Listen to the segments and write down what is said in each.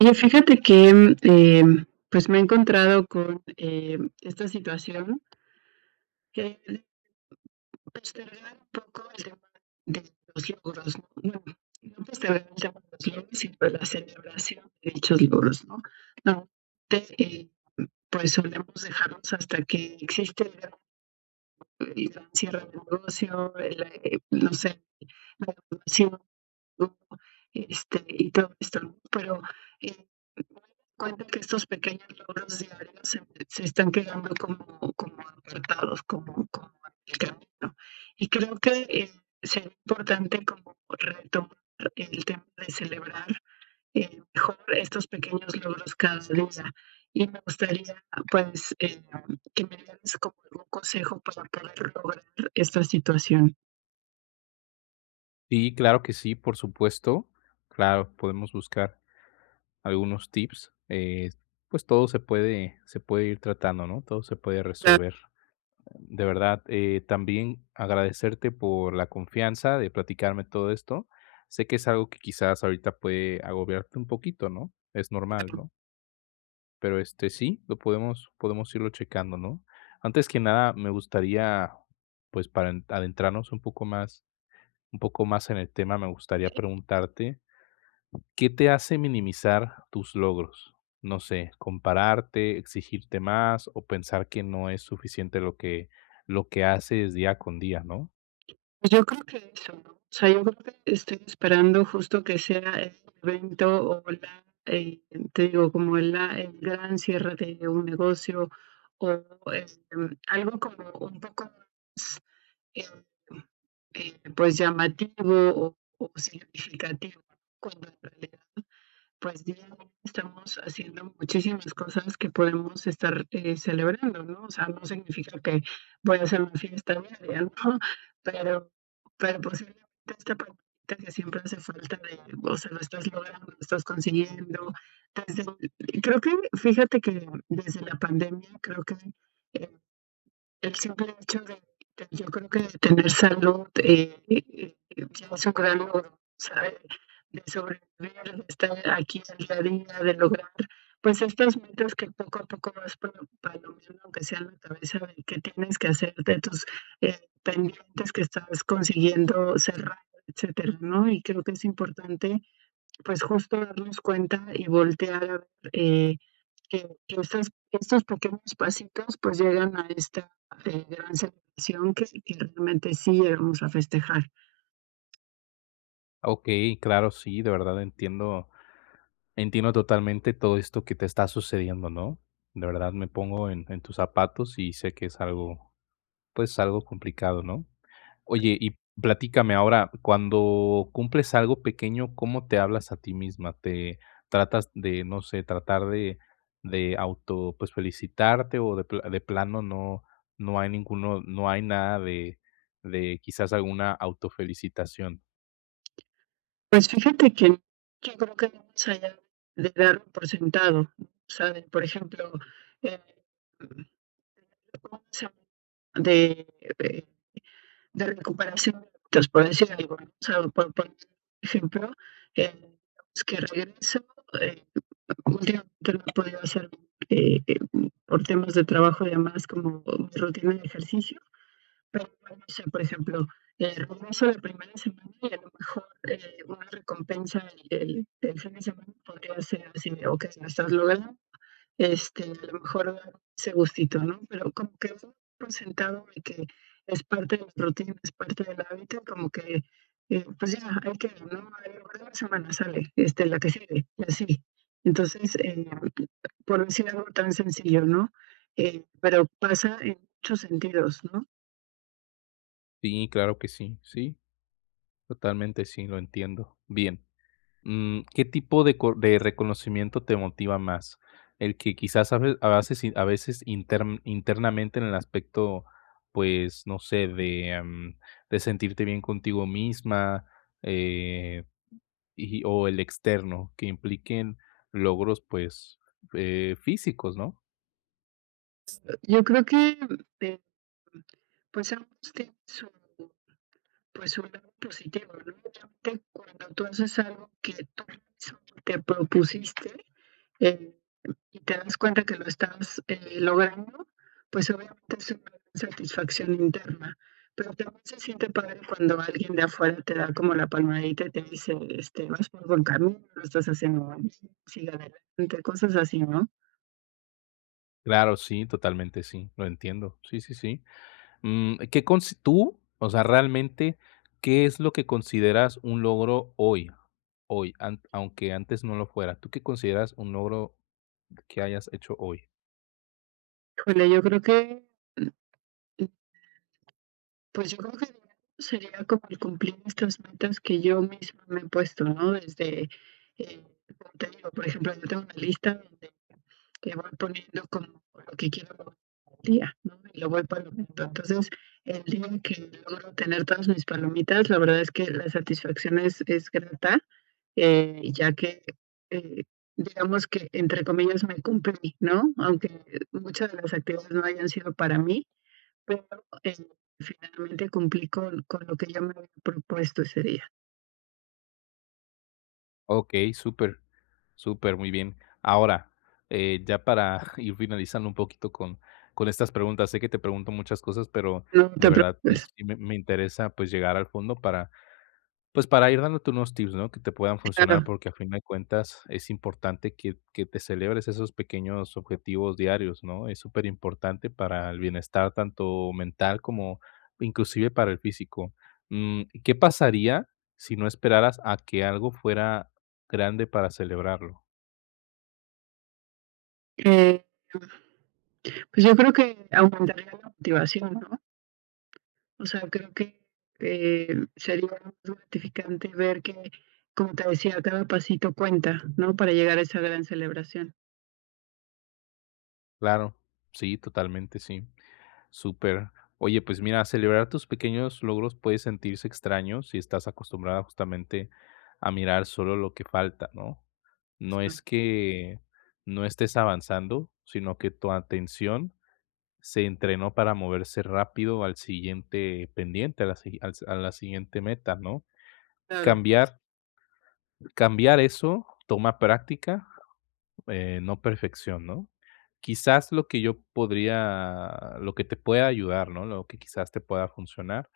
Oye, fíjate que, pues, me he encontrado con, esta situación que de postergar un poco el tema de los logros, ¿no? Bueno, no postergar el tema de los logros, sino de la celebración de dichos logros, ¿no? Normalmente, pues, solemos dejarlos hasta que existe el gran cierre de negocio, el, no sé, la evaluación, ¿no? Este, y todo esto, ¿no? Pero, eh, me doy cuenta que estos pequeños logros diarios se están quedando como como apartados, como en el camino. Y creo que, sería importante como retomar el tema de celebrar, mejor estos pequeños logros cada día. Y me gustaría, pues, que me dieras como algún consejo para poder lograr esta situación. Sí, claro que sí, por supuesto. Claro, podemos buscar algunos tips. Pues todo se puede ir tratando, ¿no? Todo se puede resolver. De verdad, también agradecerte por la confianza de platicarme todo esto. Sé que es algo que quizás ahorita puede agobiarte un poquito, ¿no? Es normal, ¿no? Pero este sí, lo podemos, podemos irlo checando, ¿no? Antes que nada, me gustaría, pues para adentrarnos un poco más en el tema, me gustaría preguntarte, ¿qué te hace minimizar tus logros? No sé, compararte, exigirte más o pensar que no es suficiente lo que haces día con día, ¿no? Pues yo creo que eso, ¿no? O sea, yo creo que estoy esperando justo que sea el evento o la, te digo, como la, el gran cierre de un negocio o algo como un poco más, eh, pues llamativo o significativo, cuando en realidad pues diariamente estamos haciendo muchísimas cosas que podemos estar, celebrando, ¿no? O sea, no significa que voy a hacer una fiesta diaria, ¿no? Pero pero posiblemente esta palomita que siempre hace falta de, o sea, lo estás logrando, lo estás consiguiendo. Desde creo que fíjate que desde la pandemia creo que, eh el simple hecho de yo creo que de tener salud, ya es un gran logro, ¿sabes? De sobrevivir, de estar aquí al día a día, de lograr, pues, estas metas que poco a poco vas pa palomeando, aunque sea en la cabeza de qué tienes que hacer, de tus, pendientes que estás consiguiendo cerrar, etcétera, ¿no? Y creo que es importante, pues, justo darnos cuenta y voltear a ver, eh, que, estos pequeños pasitos pues llegan a esta gran celebración que realmente sí llegamos a festejar. Okey, claro, sí, de verdad entiendo totalmente todo esto que te está sucediendo, ¿no? De verdad me pongo en tus zapatos y sé que es algo, pues, algo complicado, ¿no? Oye, y platícame ahora, cuando cumples algo pequeño, ¿cómo te hablas a ti misma? ¿Te tratas de, no sé, tratar de auto, pues, felicitarte o de pla de plano no no hay ninguno, no hay nada de quizás alguna autofelicitación? Pues fíjate que yo creo que no más allá de dar por sentado, ¿no? Por ejemplo, eh, una semana de, eh, de recuperación de hábitos, por decir algo, ¿no? O sea, por ejemplo, eh, pues, que regreso eh, últimamente no he podido hacer eh, eh, por temas de trabajo y demás, como mi rutina de ejercicio, pero bueno, no sé, por ejemplo, regreso la primera semana y a lo mejor una recompensa el fin de semana podría ser así de, ok, lo estás logrando, este, a lo mejor dar ese gustito, ¿no? Pero como que uno por sentado de que es parte de la rutina, es parte del hábito, como que, pues ya, hay que, ¿no? A lo largo de la semana sale, este, la que sigue, y así. Entonces, por decir algo tan sencillo, ¿no? Pero pasa en muchos sentidos, ¿no? Sí, claro que sí. Sí, totalmente sí, lo entiendo. Bien. Mm, ¿qué tipo de co de reconocimiento te motiva más? El que quizás a veces a veces internamente en el aspecto, pues, no sé, de, de sentirte bien contigo misma, eh, ¿y o el externo, que impliquen logros, pues, físicos, ¿no? Yo creo que, eh, pues ambos tienen su, pues su lado positivo, ¿no? Obviamente, cuando tú haces algo que tú mismo te propusiste, eh, y te das cuenta que lo estás logrando, pues obviamente es una gran satisfacción interna. Pero también se siente padre cuando alguien de afuera te da como la palmadita y te dice, este, vas por buen camino, lo estás haciendo bien, sigue adelante, cosas así, ¿no? Claro, sí, totalmente sí, lo entiendo. Sí, sí, sí. Mm, ¿qué consi tú, o sea, realmente, qué es lo que consideras un logro hoy? Hoy, an aunque antes no lo fuera, ¿tú qué consideras un logro que hayas hecho hoy? Híjole, yo creo que pues yo creo que sería como el cumplir estas metas que yo misma me he puesto, ¿no? Desde, eh, como te digo, por ejemplo, yo tengo una lista donde que voy poniendo como lo que quiero lograr al día, ¿no? Y lo voy palomeando. Entonces, el día que logro tener todas mis palomitas, la verdad es que la satisfacción es grata, ya que, eh, digamos que, entre comillas, me cumplí, ¿no? Aunque muchas de las actividades no hayan sido para mí, pero, eh, finalmente cumplí con lo que yo me había propuesto ese día. Okey, súper, súper, muy bien. Ahora, ya para ir finalizando un poquito con estas preguntas, sé que te pregunto muchas cosas, pero No de te verdad, pues, preocupes, sí me interesa, pues, llegar al fondo para, pues, para ir dándote unos tips, ¿no?, que te puedan funcionar, claro. porque a fin de cuentas es importante que te celebres esos pequeños objetivos diarios, ¿no? Es súper importante para el bienestar tanto mental como inclusive para el físico. Mm, ¿qué pasaría si no esperaras a que algo fuera grande para celebrarlo? Eh, pues yo creo que aumentaría la motivación, ¿no? O sea, creo que, sería más gratificante ver que, como te decía, cada pasito cuenta, ¿no? Para llegar a esa gran celebración. Claro, sí, totalmente, sí. Súper. Oye, pues mira, celebrar tus pequeños logros puede sentirse extraño si estás acostumbrada justamente a mirar solo lo que falta, ¿no? No Claro, es que no estés avanzando, sino que tu atención se entrenó para moverse rápido al siguiente pendiente, a la, a la siguiente meta, ¿no? claro. Cambiar, cambiar eso toma práctica, no perfección, ¿no? Quizás lo que yo podría, lo que te pueda ayudar, ¿no? Lo que quizás te pueda funcionar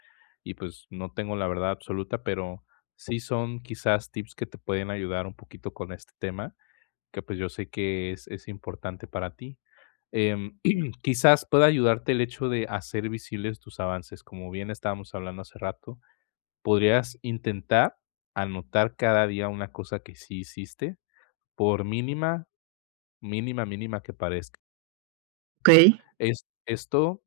y, pues, no tengo la verdad absoluta, pero sí son quizás tips que te pueden ayudar un poquito con este tema, que, pues, yo sé que es importante para ti. Em, quizás pueda ayudarte el hecho de hacer visibles tus avances, como bien estábamos hablando hace rato, podrías intentar anotar cada día una cosa que sí hiciste, por mínima. Mínima, mínima que parezca. Okey, Es esto,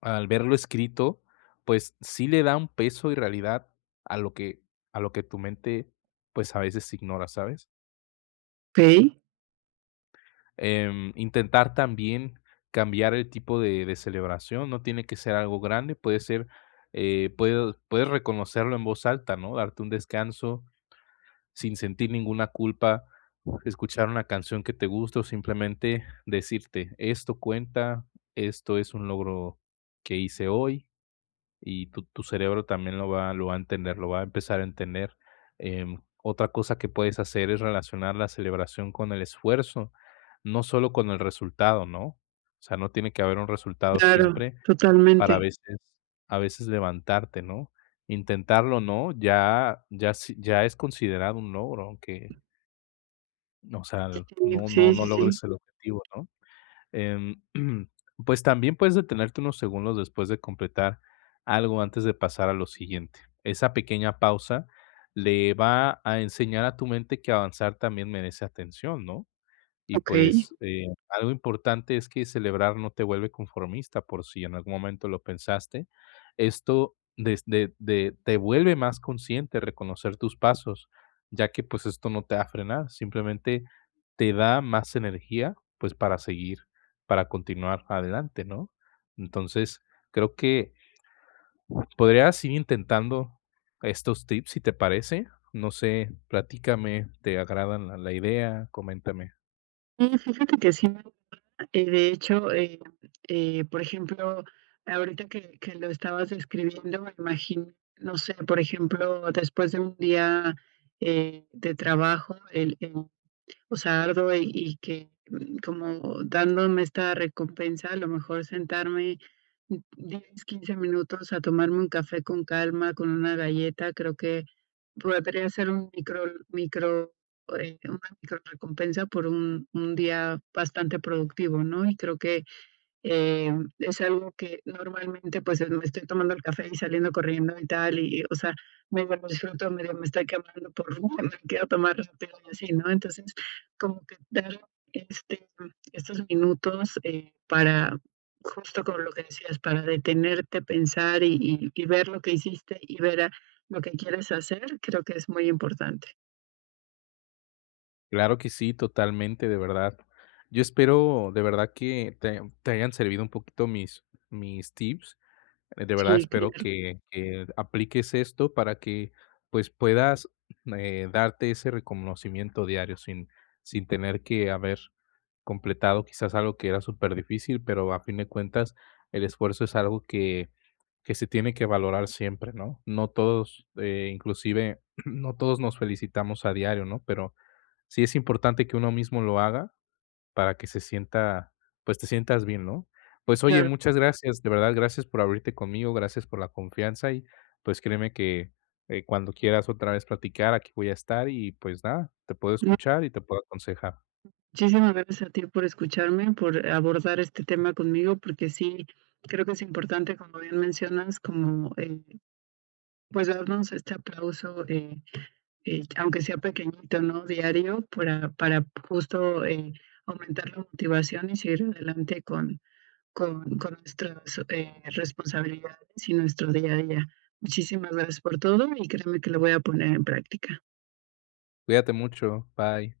al verlo escrito, pues, sí le da un peso y realidad a lo que a lo que tu mente, pues, a veces ignora, ¿sabes? okey. Intentar también cambiar el tipo de celebración, no tiene que ser algo grande, puede ser, puedo puedes reconocerlo en voz alta, ¿no? Darte un descanso, sin sentir ninguna culpa, escuchar una canción que te gusta o simplemente decirte, esto cuenta, esto es un logro que hice hoy, y tu cerebro también lo va a entender, lo va a empezar a entender. Otra cosa que puedes hacer es relacionar la celebración con el esfuerzo, no solo con el resultado, ¿no? O sea, no tiene que haber un resultado Claro, siempre, para totalmente. A veces levantarte, ¿no? Intentarlo, ¿no? Ya sí ya es considerado un logro, aunque, o sea, Sí, no sí, no sí, logres sí. el objetivo, ¿no? Em, pues, también puedes detenerte unos segundos después de completar algo antes de pasar a lo siguiente. Esa pequeña pausa le va a enseñar a tu mente que avanzar también merece atención, ¿no? Y Okey. pues, algo importante es que celebrar no te vuelve conformista, por si en algún momento lo pensaste. Esto desde de te vuelve más consciente reconocer tus pasos, ya que, pues, esto no te va a frenar, simplemente te da más energía, pues, para seguir, para continuar adelante, ¿no? Entonces, creo que podrías ir intentando estos tips, si te parece. No sé, platícame, ¿te agradan la idea? Coméntame. Sí, fíjate que sí. De hecho, por ejemplo, ahorita que lo estabas describiendo, me imagino, no sé, por ejemplo, después de un día, de trabajo, el o sea, arduo y que, mm, como dándome esta recompensa, a lo mejor sentarme, 10 15 minutos a tomarme un café con calma, con una galleta, creo que podría ser un micro, una micro recompensa por un día bastante productivo, ¿no? Y creo que em, es algo que normalmente, pues, me estoy tomando el café y saliendo corriendo y tal, y, o sea, medio lo disfruto, medio me está quemando por me quiero tomar rápido y así, ¿no? Entonces, como que dar, este, estos minutos, para, justo como lo que decías, para detenerte, pensar y ver lo que hiciste y ver a lo que quieres hacer, creo que es muy importante. Claro que sí, totalmente, de verdad. Yo espero de verdad que te hayan servido un poquito mis mis tips. De verdad Sí, espero claro, que apliques esto para que, pues, puedas, darte ese reconocimiento diario sin tener que haber completado quizás algo que era súper difícil, pero a fin de cuentas el esfuerzo es algo que se tiene que valorar siempre, ¿no? No todos, inclusive no todos nos felicitamos a diario, ¿no? Pero sí es importante que uno mismo lo haga para que se sienta, pues, te sientas bien, ¿no? Pues, oye, claro. muchas gracias, de verdad, gracias por abrirte conmigo, gracias por la confianza y, pues, créeme que, cuando quieras otra vez platicar, aquí voy a estar y, pues, nada, te puedo escuchar y te puedo aconsejar. Muchísimas gracias a ti por escucharme, por abordar este tema conmigo, porque sí, creo que es importante, como bien mencionas, como, pues, darnos este aplauso, aunque sea pequeñito, ¿no?, diario, para justo, aumentar la motivación y seguir adelante con con nuestras, responsabilidades y nuestro día a día. Muchísimas gracias por todo y créeme que lo voy a poner en práctica. Cuídate mucho, bye.